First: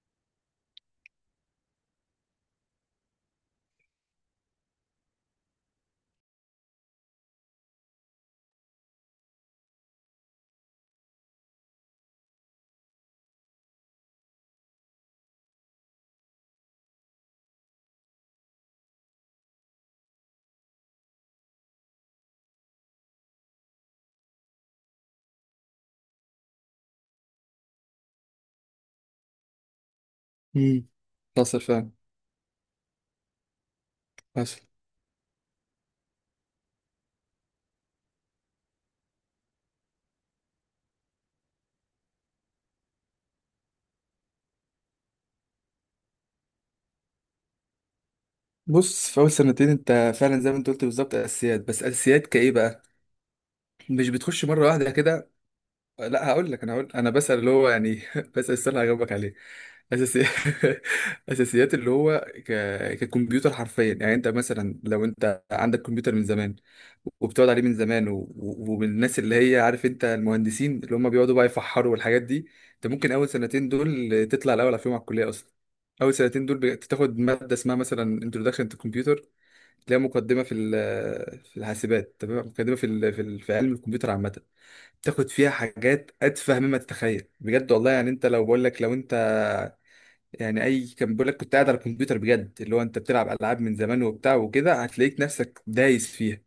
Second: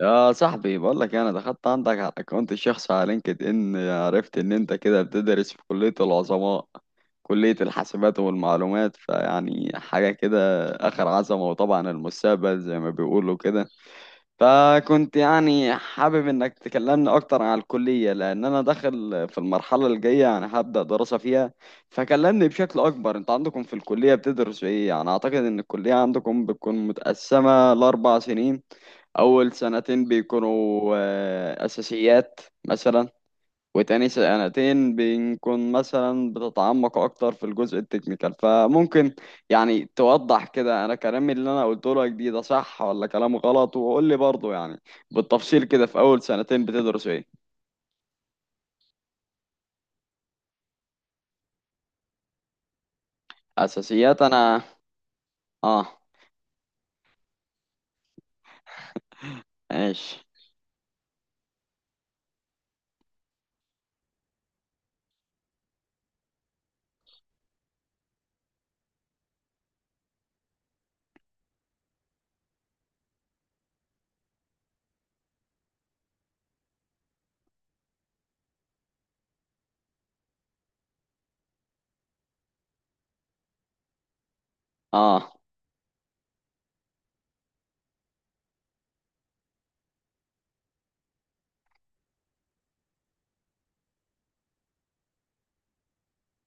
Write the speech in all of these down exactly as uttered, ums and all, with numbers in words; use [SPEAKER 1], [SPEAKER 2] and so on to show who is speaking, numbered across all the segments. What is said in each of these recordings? [SPEAKER 1] يا صاحبي، بقول لك إيه، انا دخلت عندك على الاكونت الشخصي على لينكد ان، عرفت ان انت كده بتدرس في كلية العظماء، كلية الحاسبات والمعلومات، فيعني حاجة كده اخر عظمة، وطبعا المستقبل زي ما بيقولوا كده. فكنت يعني حابب انك تكلمني اكتر عن الكلية، لان انا داخل في المرحلة الجاية، يعني هبدأ دراسة فيها. فكلمني بشكل اكبر، انت عندكم في الكلية بتدرسوا ايه؟ يعني اعتقد ان الكلية عندكم بتكون متقسمة لاربع سنين. أول سنتين بيكونوا
[SPEAKER 2] امم حصل
[SPEAKER 1] آه،
[SPEAKER 2] فعلا.
[SPEAKER 1] أساسيات مثلا، وتاني
[SPEAKER 2] حصل.
[SPEAKER 1] سنتين بنكون مثلا بتتعمق أكتر في الجزء التكنيكال. فممكن يعني توضح كده، أنا كلامي اللي أنا قلته لك دي ده صح ولا كلام غلط؟ وقول لي برضه يعني بالتفصيل كده، في أول سنتين بتدرس إيه؟
[SPEAKER 2] بص، في اول سنتين انت فعلا زي ما انت قلت بالظبط اساسيات، بس اساسيات كايه بقى؟ مش
[SPEAKER 1] أساسيات.
[SPEAKER 2] بتخش
[SPEAKER 1] أنا.
[SPEAKER 2] مره واحده كده.
[SPEAKER 1] آه.
[SPEAKER 2] لا، هقول لك، انا هقول، انا بسأل اللي هو يعني بسأل السؤال اللي هجاوبك عليه.
[SPEAKER 1] ماشي.
[SPEAKER 2] اساسي اساسيات اللي هو ك... ككمبيوتر حرفيا. يعني انت مثلا لو انت عندك كمبيوتر من زمان وبتقعد عليه من زمان و... و- ومن الناس اللي هي عارف انت المهندسين اللي هم بيقعدوا بقى يفحروا والحاجات دي، انت ممكن اول سنتين دول تطلع الاول على فيهم على الكلية اصلا. اول سنتين دول بتاخد مادة اسمها مثلا انتروداكشن تو كمبيوتر، تلاقيها مقدمة في ال... في الحاسبات. تمام؟ مقدمة في ال... في ال... في علم الكمبيوتر عامة. تاخد
[SPEAKER 1] آه.
[SPEAKER 2] فيها حاجات اتفه مما تتخيل بجد والله. يعني انت لو بقول لك، لو انت يعني اي كان بيقول لك كنت قاعد على الكمبيوتر بجد، اللي هو انت بتلعب العاب من زمان وبتاع وكده، هتلاقيك نفسك دايس فيها.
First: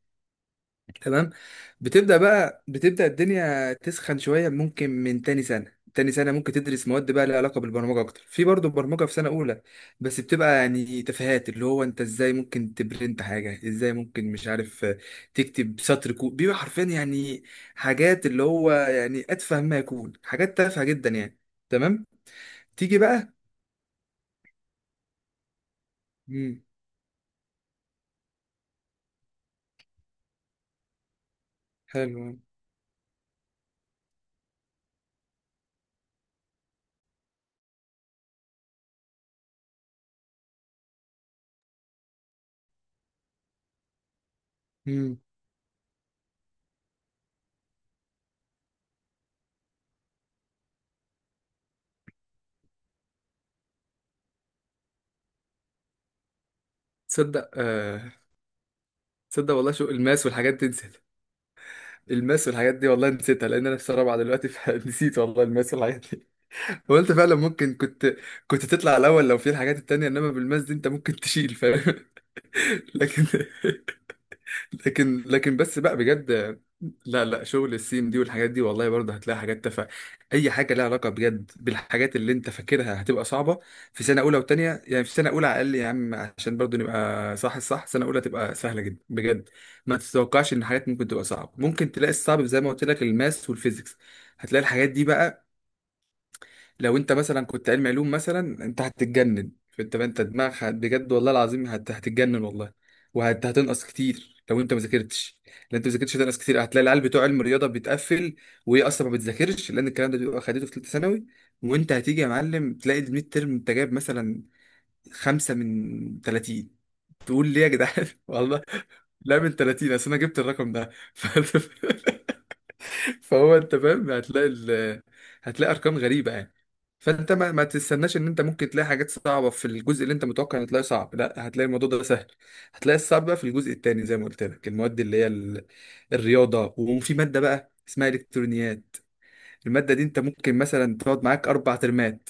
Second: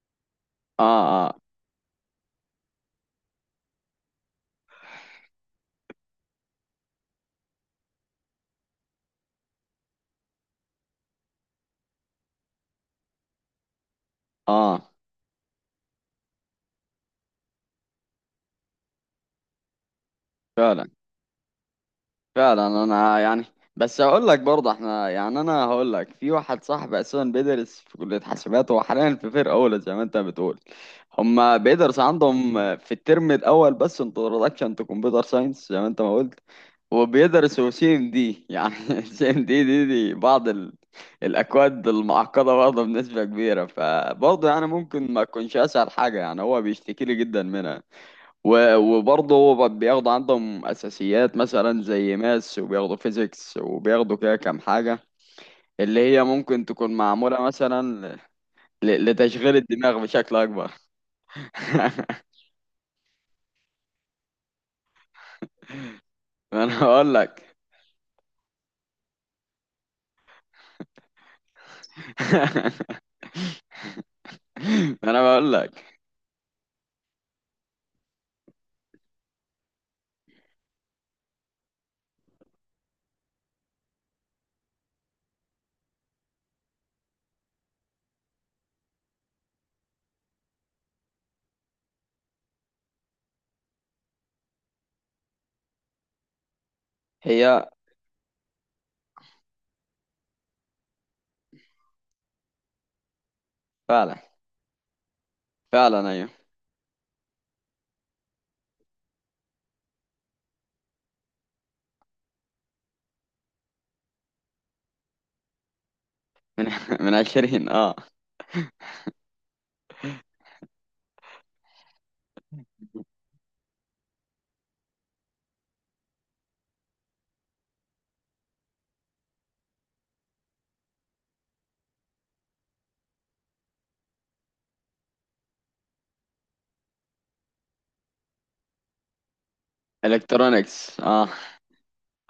[SPEAKER 1] آه.
[SPEAKER 2] تمام؟
[SPEAKER 1] آه.
[SPEAKER 2] بتبدأ بقى بتبدأ الدنيا تسخن شوية، ممكن من تاني سنة. تاني سنة ممكن تدرس مواد بقى لها علاقة بالبرمجة أكتر، في برضه برمجة في سنة أولى، بس بتبقى يعني تفاهات، اللي هو أنت إزاي ممكن تبرنت حاجة، إزاي ممكن مش عارف
[SPEAKER 1] آه.
[SPEAKER 2] آه، تكتب سطر كود. بيبقى حرفيا يعني حاجات اللي هو يعني أتفه ما يكون، حاجات تافهة
[SPEAKER 1] فعلا.
[SPEAKER 2] جدا يعني. تمام.
[SPEAKER 1] فعلا.
[SPEAKER 2] تيجي
[SPEAKER 1] انا
[SPEAKER 2] بقى.
[SPEAKER 1] يعني، بس هقول لك برضه، احنا يعني انا هقول لك، في
[SPEAKER 2] مم.
[SPEAKER 1] واحد صاحبي اساسا بيدرس في كلية حاسبات، هو حاليا في فرقة اولى زي ما انت بتقول. هما بيدرس
[SPEAKER 2] حلو.
[SPEAKER 1] عندهم في الترم الاول بس انتروداكشن تو كمبيوتر ساينس زي ما انت ما قلت، وبيدرسوا سي ام دي يعني سي ام دي دي دي بعض ال... الاكواد المعقدة برضه بنسبة كبيرة. فبرضه يعني ممكن
[SPEAKER 2] مم.
[SPEAKER 1] ما تكونش اسهل حاجة، يعني هو بيشتكي لي جدا منها. و- وبرضه هو ب- بياخدوا عندهم أساسيات مثلا زي ماس، وبياخدوا فيزيكس، وبياخدوا كده كام حاجة اللي هي ممكن تكون معمولة
[SPEAKER 2] تصدق آه.
[SPEAKER 1] مثلا ل-
[SPEAKER 2] تصدق
[SPEAKER 1] لتشغيل
[SPEAKER 2] والله شو
[SPEAKER 1] الدماغ
[SPEAKER 2] الماس
[SPEAKER 1] بشكل
[SPEAKER 2] والحاجات،
[SPEAKER 1] أكبر.
[SPEAKER 2] تنسى. الماس والحاجات دي والله نسيتها، لان انا في سنه رابعه دلوقتي فنسيت والله الماس والحاجات دي.
[SPEAKER 1] ما أنا
[SPEAKER 2] وقلت
[SPEAKER 1] بقول
[SPEAKER 2] فعلا
[SPEAKER 1] لك.
[SPEAKER 2] ممكن كنت، كنت تطلع الاول لو في الحاجات التانية، انما بالماس دي انت ممكن تشيل، فاهم؟ لكن،
[SPEAKER 1] ما أنا
[SPEAKER 2] لكن
[SPEAKER 1] بقول
[SPEAKER 2] لكن بس
[SPEAKER 1] لك.
[SPEAKER 2] بقى بجد. لا لا، شغل السيم دي والحاجات دي والله برضه هتلاقي حاجات تافهه. اي حاجه لها علاقه بجد بالحاجات اللي انت فاكرها هتبقى صعبه في سنه اولى وتانية. يعني في سنه اولى على الاقل يا عم، عشان برضه نبقى صح الصح، سنه اولى تبقى سهله جدا بجد. ما تتوقعش ان حاجات ممكن تبقى صعبه، ممكن تلاقي الصعب زي ما قلت لك الماس والفيزيكس، هتلاقي الحاجات دي بقى لو انت مثلا
[SPEAKER 1] هي
[SPEAKER 2] كنت علم علوم مثلا، انت هتتجنن. فانت، انت دماغك هت- بجد والله العظيم هت... هتتجنن والله. وهتنقص
[SPEAKER 1] فعلا.
[SPEAKER 2] كتير لو انت ما ذاكرتش. لو انت ما
[SPEAKER 1] فعلا
[SPEAKER 2] ذاكرتش
[SPEAKER 1] أيوه.
[SPEAKER 2] هتنقص كتير، هتلاقي العيال بتوع علم الرياضه بتقفل، وهي اصلا ما بتذاكرش لان الكلام ده بيبقى خدته في ثالثه ثانوي. وانت هتيجي يا معلم تلاقي الميد ترم انت جايب مثلا خمسة من
[SPEAKER 1] من
[SPEAKER 2] ثلاثين.
[SPEAKER 1] من
[SPEAKER 2] تقول ليه يا
[SPEAKER 1] عشرين، اه.
[SPEAKER 2] جدعان؟ والله لا، من ثلاثين. اصل انا جبت الرقم ده فهو، انت فاهم، هتلاقي ال... هتلاقي ارقام غريبه يعني. فانت ما, ما تستناش ان انت ممكن تلاقي حاجات صعبه في الجزء اللي انت متوقع ان تلاقيه صعب. لا، هتلاقي الموضوع ده سهل. هتلاقي الصعب بقى في الجزء التاني زي ما قلت لك، المواد اللي هي ال... الرياضه، وفي ماده بقى اسمها الكترونيات. الماده دي انت ممكن مثلا
[SPEAKER 1] الكترونكس،
[SPEAKER 2] تقعد
[SPEAKER 1] اه.
[SPEAKER 2] معاك اربع ترمات.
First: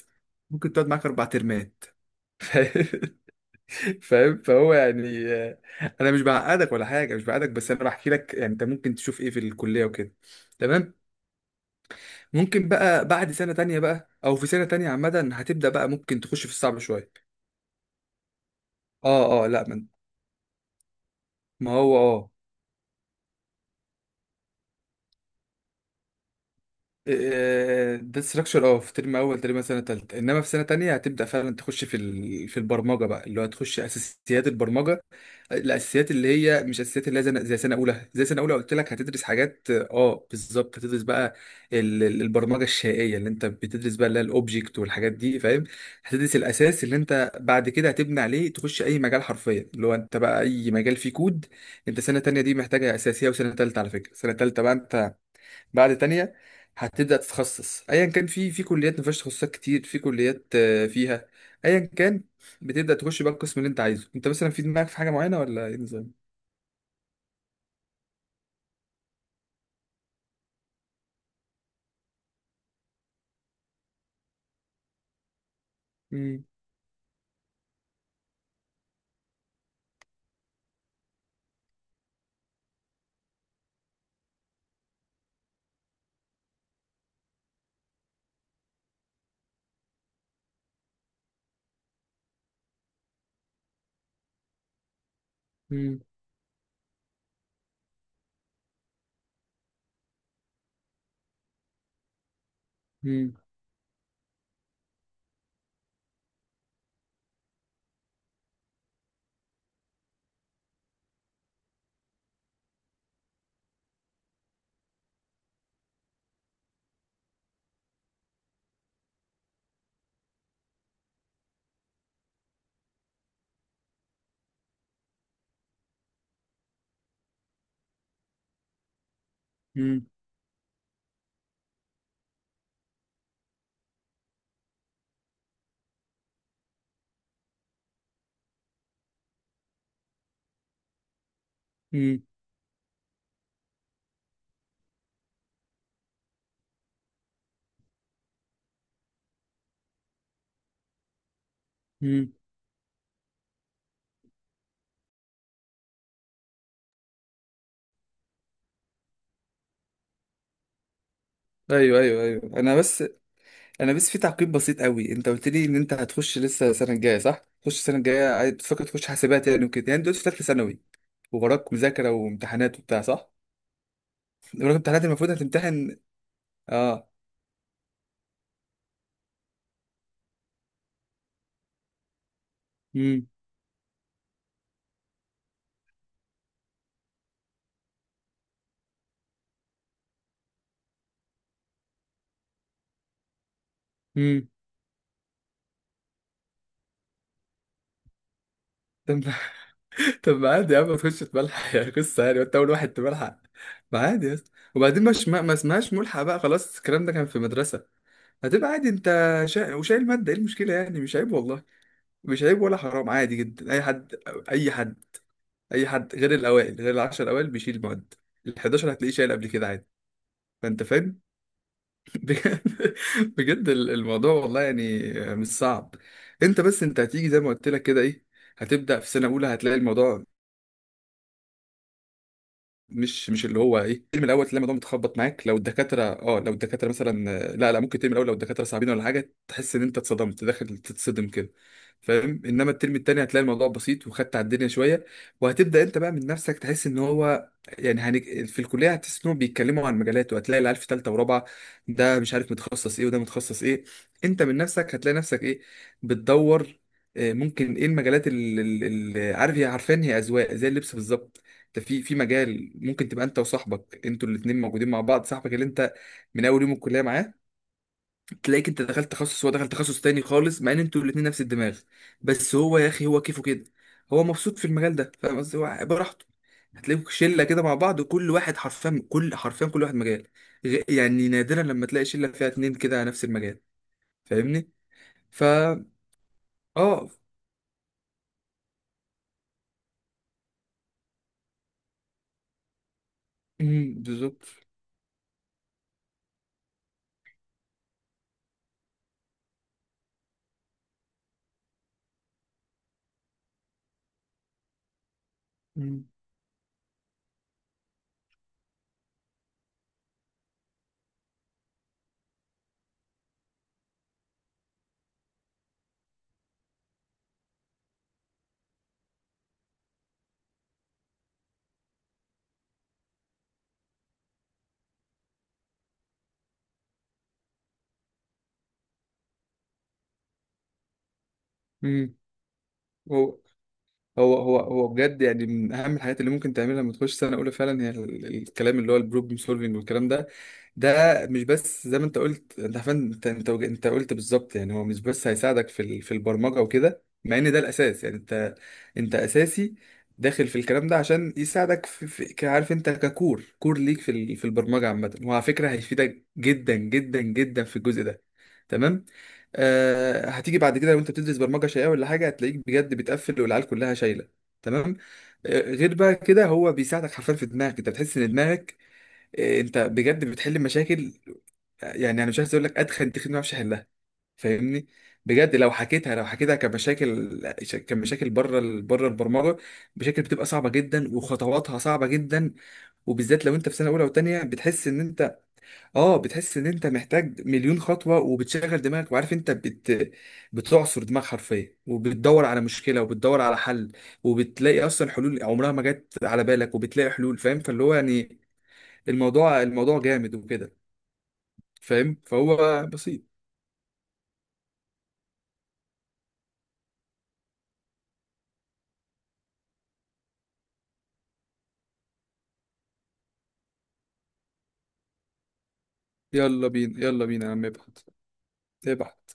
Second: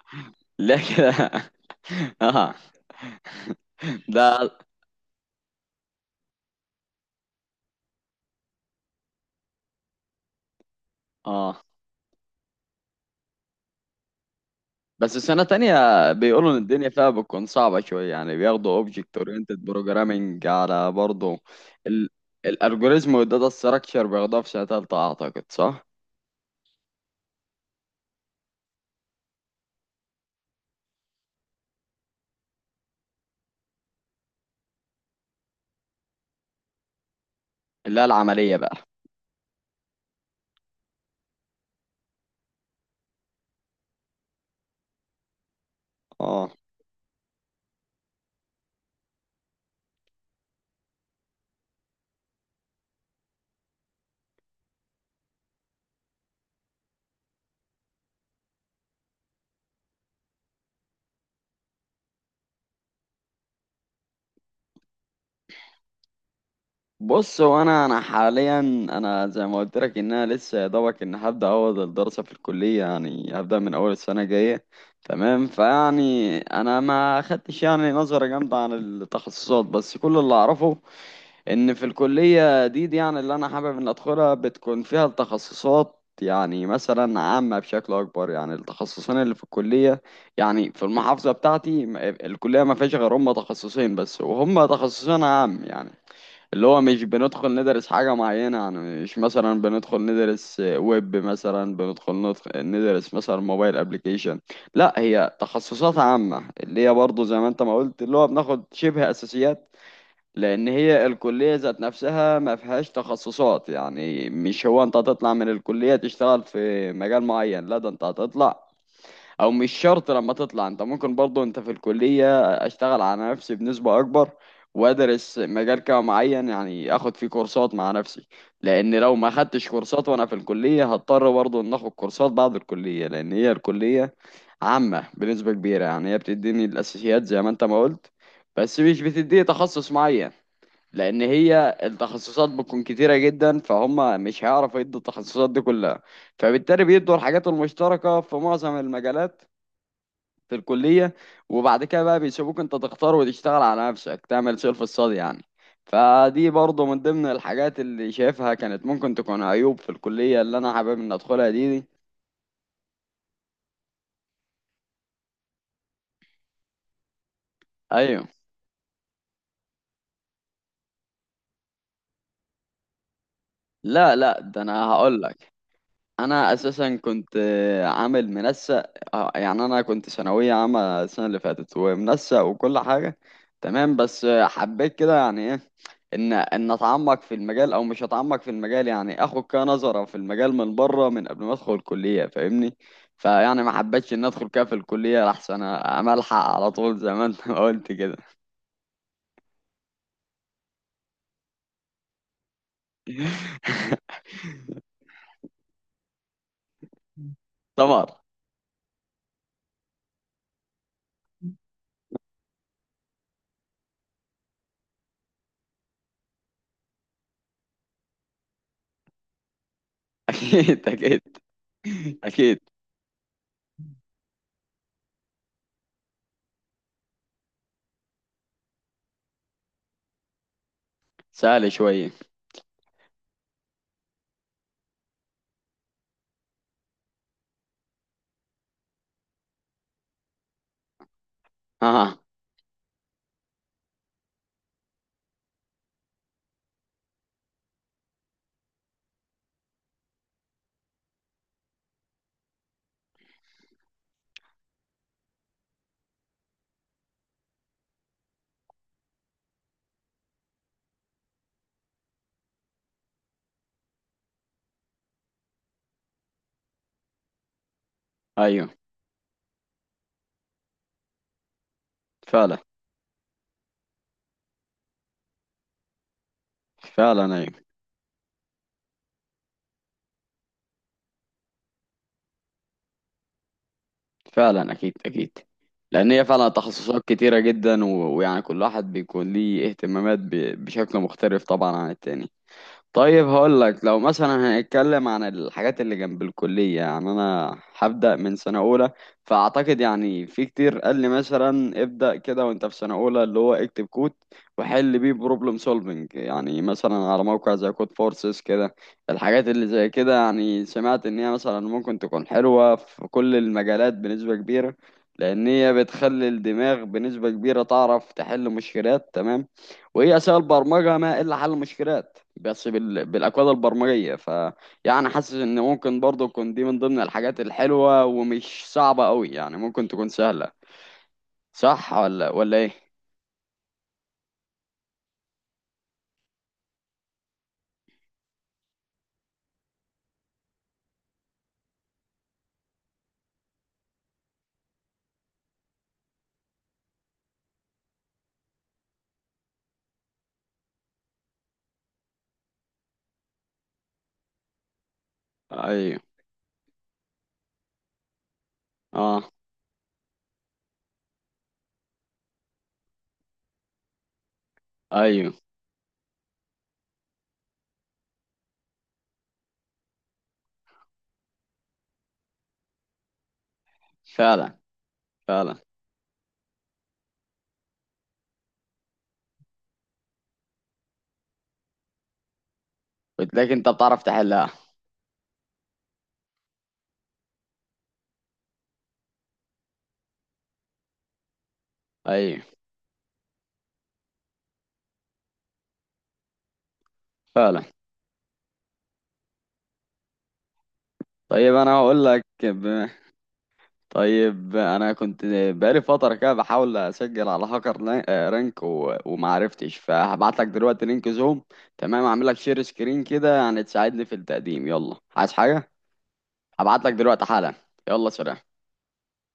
[SPEAKER 2] ممكن
[SPEAKER 1] لا
[SPEAKER 2] تقعد معاك اربع
[SPEAKER 1] كده.
[SPEAKER 2] ترمات.
[SPEAKER 1] اه.
[SPEAKER 2] فاهم؟ فاهم؟
[SPEAKER 1] ده.
[SPEAKER 2] فهو يعني آه، انا مش بعقدك ولا حاجه، مش بعقدك، بس انا بحكي لك يعني انت ممكن تشوف ايه في الكليه وكده. تمام.
[SPEAKER 1] اه.
[SPEAKER 2] ممكن بقى بعد سنة تانية بقى، أو في سنة تانية
[SPEAKER 1] بس
[SPEAKER 2] عامة
[SPEAKER 1] سنة
[SPEAKER 2] هتبدأ
[SPEAKER 1] تانية
[SPEAKER 2] بقى، ممكن تخش
[SPEAKER 1] بيقولوا
[SPEAKER 2] في
[SPEAKER 1] إن
[SPEAKER 2] الصعب
[SPEAKER 1] الدنيا فيها
[SPEAKER 2] شوية.
[SPEAKER 1] بتكون صعبة شوية، يعني بياخدوا Object
[SPEAKER 2] اه اه.
[SPEAKER 1] Oriented
[SPEAKER 2] لا من،
[SPEAKER 1] Programming على برضه.
[SPEAKER 2] ما هو
[SPEAKER 1] ال
[SPEAKER 2] اه
[SPEAKER 1] الألجوريزم والداتا ستراكشر بياخدوها في سنة تالتة، أعتقد، صح؟
[SPEAKER 2] إيه، ده ستراكشر اه في ترم، أول ترم سنة تالتة. إنما في سنة تانية هتبدأ فعلا تخش في ال... في البرمجة بقى، اللي هو هتخش أساسيات البرمجة. الاساسيات اللي هي مش اساسيات اللي هي زي، زي سنه
[SPEAKER 1] اللي هي
[SPEAKER 2] اولى زي سنه اولى
[SPEAKER 1] العملية
[SPEAKER 2] قلت
[SPEAKER 1] بقى.
[SPEAKER 2] لك. هتدرس حاجات اه بالظبط، هتدرس بقى ال- ال- البرمجه الشيئيه اللي انت بتدرس بقى، اللي هي الاوبجكت والحاجات دي، فاهم؟ هتدرس
[SPEAKER 1] اه.
[SPEAKER 2] الاساس اللي انت بعد كده هتبني عليه تخش اي مجال حرفيا، اللي هو انت بقى اي مجال فيه كود. انت سنه تانية دي محتاجه اساسيه، وسنه تالتة على فكره، سنه تالتة بقى انت بعد تانية هتبدأ تتخصص. ايا كان، في في كليات ما فيهاش تخصصات كتير، في كليات آه، فيها. ايا كان، بتبدأ تخش بقى القسم اللي انت عايزه، انت مثلا في دماغك في حاجة معينة ولا ايه النظام؟
[SPEAKER 1] بص، هو أنا أنا حاليا، أنا زي ما قلت لك إن أنا لسه يا دوبك، إن هبدأ أول الدراسة في الكلية، يعني هبدأ من أول السنة الجاية. تمام. فيعني
[SPEAKER 2] مم،
[SPEAKER 1] أنا ما خدتش يعني نظرة جامدة عن التخصصات، بس كل اللي أعرفه ان في الكلية دي, دي يعني اللي انا حابب ان ادخلها، بتكون فيها التخصصات يعني مثلا عامة بشكل اكبر، يعني التخصصين اللي في الكلية. يعني في المحافظة بتاعتي م- الكلية ما فيهاش غير هم تخصصين بس، وهم تخصصين عام يعني،
[SPEAKER 2] مم،
[SPEAKER 1] اللي هو مش بندخل ندرس حاجة معينة يعني. مش مثلا بندخل ندرس ويب، مثلا بندخل ندخ- ندرس
[SPEAKER 2] مم،
[SPEAKER 1] مثلا موبايل ابليكيشن. لا، هي تخصصات عامة، اللي هي برضه زي ما انت ما قلت اللي هو بناخد شبه اساسيات. لان هي الكليه ذات نفسها ما فيهاش تخصصات، يعني مش هو انت هتطلع من الكليه تشتغل في مجال معين، لا، ده انت هتطلع، او مش شرط لما تطلع. انت ممكن برضو انت في الكليه اشتغل على نفسي بنسبه اكبر، وادرس مجال كده معين، يعني اخد فيه كورسات مع نفسي. لان لو ما خدتش
[SPEAKER 2] مم،
[SPEAKER 1] كورسات وانا في الكليه، هضطر برضو ان اخد كورسات بعد الكليه، لان هي الكليه عامه بنسبه كبيره، يعني هي بتديني الاساسيات زي ما انت ما قلت، بس مش بتديه تخصص معين. لان هي
[SPEAKER 2] مم،
[SPEAKER 1] التخصصات بتكون كتيره جدا، فهم مش هيعرفوا يدوا التخصصات دي كلها، فبالتالي بيدوا الحاجات المشتركه في معظم المجالات في الكليه، وبعد كده بقى
[SPEAKER 2] مم.
[SPEAKER 1] بيسيبوك انت تختار وتشتغل على نفسك تعمل سيلف ستادي يعني. فدي برضه من ضمن الحاجات اللي شايفها كانت ممكن تكون عيوب في الكليه اللي انا حابب ان ادخلها دي, دي.
[SPEAKER 2] ايوه ايوه ايوه. انا بس، انا بس في تعقيب بسيط قوي. انت قلت لي ان انت هتخش لسه السنه الجايه، صح؟ تخش السنه
[SPEAKER 1] ايوه.
[SPEAKER 2] الجايه، عايز- بتفكر تخش حاسبات يعني وكده، يعني دلوقتي في ثالثه ثانوي ووراك مذاكره وامتحانات وبتاع، صح؟
[SPEAKER 1] لا لا، ده
[SPEAKER 2] وراك
[SPEAKER 1] انا
[SPEAKER 2] امتحانات،
[SPEAKER 1] هقول
[SPEAKER 2] المفروض
[SPEAKER 1] لك،
[SPEAKER 2] هتمتحن.
[SPEAKER 1] انا اساسا
[SPEAKER 2] اه.
[SPEAKER 1] كنت آه، عامل منسق، آه، يعني انا كنت ثانويه عامه السنه اللي فاتت، ومنسق وكل حاجه.
[SPEAKER 2] امم
[SPEAKER 1] تمام، بس آه، حبيت كده يعني ايه، ان ان اتعمق في المجال، او مش اتعمق في المجال، يعني اخد كده نظره في المجال من بره، من قبل ما ادخل الكليه، فاهمني؟ فيعني ما حبيتش ان ادخل
[SPEAKER 2] امم.
[SPEAKER 1] كده في الكليه، احسن املحق على طول زي ما انت ما قلت كده.
[SPEAKER 2] طب ما عادي يا عم ما تخش تملحق يا قصة، يعني وانت أول واحد تملحق؟ ما عادي يا اسطى. وبعدين مش ما, ما اسمهاش ملحق بقى، خلاص الكلام ده كان في مدرسة.
[SPEAKER 1] طبعا.
[SPEAKER 2] هتبقى عادي انت. شا... وشايل مادة، ايه المشكلة يعني؟ مش عيب والله. مش عيب ولا حرام، عادي جدا. أي حد، أي حد أي حد غير الأوائل، غير العشر الأوائل، بيشيل مواد. ال حداشر هتلاقيه شايل قبل كده، عادي. فأنت
[SPEAKER 1] اكيد.
[SPEAKER 2] فاهم.
[SPEAKER 1] اكيد اكيد.
[SPEAKER 2] بجد. بجد ال- الموضوع والله يعني مش صعب. انت بس، انت هتيجي زي ما قلت لك كده، ايه؟ هتبدأ في سنة أولى هتلاقي الموضوع،
[SPEAKER 1] سهل شويه.
[SPEAKER 2] مش مش اللي هو ايه، الترم الاول تلاقي الموضوع متخبط معاك لو الدكاتره، اه، لو الدكاتره مثلا آه، لا لا، ممكن الترم الاول لو الدكاتره صعبين ولا حاجه تحس ان انت اتصدمت، داخل تتصدم كده،
[SPEAKER 1] اه.
[SPEAKER 2] فاهم؟ انما الترم التاني هتلاقي الموضوع بسيط، وخدت على الدنيا شويه، وهتبدا انت بقى من نفسك تحس ان هو يعني هنج... في الكليه هتحس انهم بيتكلموا عن مجالات، وهتلاقي العيال في ثالثه ورابعه، ده مش عارف متخصص ايه وده متخصص ايه. انت من نفسك هتلاقي نفسك ايه، بتدور. آه، ممكن ايه المجالات اللي عارف، هي عارفين هي اذواق زي اللبس بالظبط. انت في في مجال ممكن تبقى انت وصاحبك انتوا الاثنين موجودين مع بعض، صاحبك اللي انت من اول يوم الكليه معاه،
[SPEAKER 1] ايوه.
[SPEAKER 2] تلاقيك انت دخلت تخصص، هو دخل تخصص تاني خالص، مع ان انتوا الاثنين نفس الدماغ. بس
[SPEAKER 1] فعلا.
[SPEAKER 2] هو يا اخي هو كيفه كده، هو مبسوط في المجال ده، فاهم قصدي؟ هو براحته. هتلاقيكوا
[SPEAKER 1] فعلا
[SPEAKER 2] شله كده
[SPEAKER 1] ايوه.
[SPEAKER 2] مع بعض، وكل واحد حرفيا، كل حرفيا كل واحد مجال. غ- يعني نادرا لما تلاقي شله فيها اتنين كده على نفس المجال، فاهمني؟
[SPEAKER 1] فعلا اكيد اكيد.
[SPEAKER 2] فا،
[SPEAKER 1] لان هي فعلا تخصصات
[SPEAKER 2] اه.
[SPEAKER 1] كتيره جدا و... ويعني كل واحد بيكون ليه اهتمامات ب... بشكل مختلف طبعا عن التاني. طيب هقول لك،
[SPEAKER 2] مم،
[SPEAKER 1] لو مثلا
[SPEAKER 2] بالظبط.
[SPEAKER 1] هنتكلم عن الحاجات اللي جنب الكلية، يعني أنا هبدأ من سنة أولى، فأعتقد يعني في كتير قال لي مثلا ابدأ كده وأنت في سنة أولى اللي هو اكتب كود، وحل بيه بروبلم
[SPEAKER 2] مم،
[SPEAKER 1] سولفنج، يعني مثلا على موقع زي كود فورسز كده. الحاجات اللي زي كده يعني، سمعت إن هي مثلا ممكن تكون حلوة في كل المجالات بنسبة كبيرة، لأن هي بتخلي الدماغ بنسبة كبيرة تعرف تحل مشكلات. تمام، وهي أساس البرمجة ما إلا حل المشكلات، بس بال... بالأكواد البرمجية. ف يعني حاسس إن ممكن برضه تكون دي من ضمن الحاجات الحلوة، ومش صعبة أوي، يعني ممكن تكون سهلة. صح
[SPEAKER 2] مم.
[SPEAKER 1] ولا ولا إيه؟
[SPEAKER 2] هو هو هو هو بجد يعني من اهم الحاجات اللي ممكن تعملها لما تخش سنه اولى، فعلا هي ال- الكلام اللي هو البروبلم سولفنج والكلام ده. ده مش بس زي ما انت قلت، انت عارفين، انت، انت وج- انت قلت بالظبط يعني، هو مش بس هيساعدك في ال- في البرمجه وكده، مع ان ده الاساس يعني. انت، انت اساسي داخل في الكلام ده عشان يساعدك في, في ك- عارف انت ككور، كور ليك في ال- في البرمجه عامه. وعلى فكره
[SPEAKER 1] أيوه.
[SPEAKER 2] هيفيدك جدا جدا جدا في الجزء ده. تمام.
[SPEAKER 1] أه.
[SPEAKER 2] آه، هتيجي بعد كده لو انت بتدرس برمجه شيئيه ولا حاجه، هتلاقيك بجد بتقفل والعيال كلها شايله. تمام.
[SPEAKER 1] أيوه.
[SPEAKER 2] آه، غير بقى كده هو بيساعدك حرفيا في دماغك، انت بتحس ان دماغك، آه، انت بجد بتحل مشاكل. آه، يعني انا مش عايز اقول لك ادخن تخين ما اعرفش احلها،
[SPEAKER 1] فعلا.
[SPEAKER 2] فاهمني؟ بجد
[SPEAKER 1] فعلا
[SPEAKER 2] لو حكيتها، لو حكيتها كمشاكل، كمشاكل بره ال- بره البرمجه، مشاكل بتبقى صعبه جدا وخطواتها صعبه جدا. وبالذات
[SPEAKER 1] بتلاقي
[SPEAKER 2] لو
[SPEAKER 1] أنت
[SPEAKER 2] انت في سنه
[SPEAKER 1] بتعرف
[SPEAKER 2] اولى وثانيه
[SPEAKER 1] تحلها.
[SPEAKER 2] بتحس ان، اه بتحس ان انت محتاج مليون خطوه، وبتشغل دماغك وعارف انت بت... بتعصر دماغ حرفيا،
[SPEAKER 1] أيوه
[SPEAKER 2] وبتدور على مشكله وبتدور على حل، وبتلاقي اصلا حلول عمرها ما جت على بالك، وبتلاقي حلول، فاهم؟
[SPEAKER 1] فعلا.
[SPEAKER 2] فاللي هو يعني الموضوع الموضوع جامد وكده.
[SPEAKER 1] طيب أنا هقول
[SPEAKER 2] فاهم؟
[SPEAKER 1] لك
[SPEAKER 2] فهو
[SPEAKER 1] ب...
[SPEAKER 2] بسيط.
[SPEAKER 1] طيب انا كنت بقالي فتره كده بحاول اسجل على هاكر لا- آه، رانك و- ومعرفتش، فهبعت لك دلوقتي لينك زوم، تمام، اعمل لك شير سكرين كده يعني تساعدني في التقديم. يلا، عايز حاجه؟
[SPEAKER 2] يلا
[SPEAKER 1] هبعت لك
[SPEAKER 2] بينا،
[SPEAKER 1] دلوقتي
[SPEAKER 2] يلا بينا يا
[SPEAKER 1] حالا.
[SPEAKER 2] عم ابعت.
[SPEAKER 1] يلا، سلام.
[SPEAKER 2] ابعت.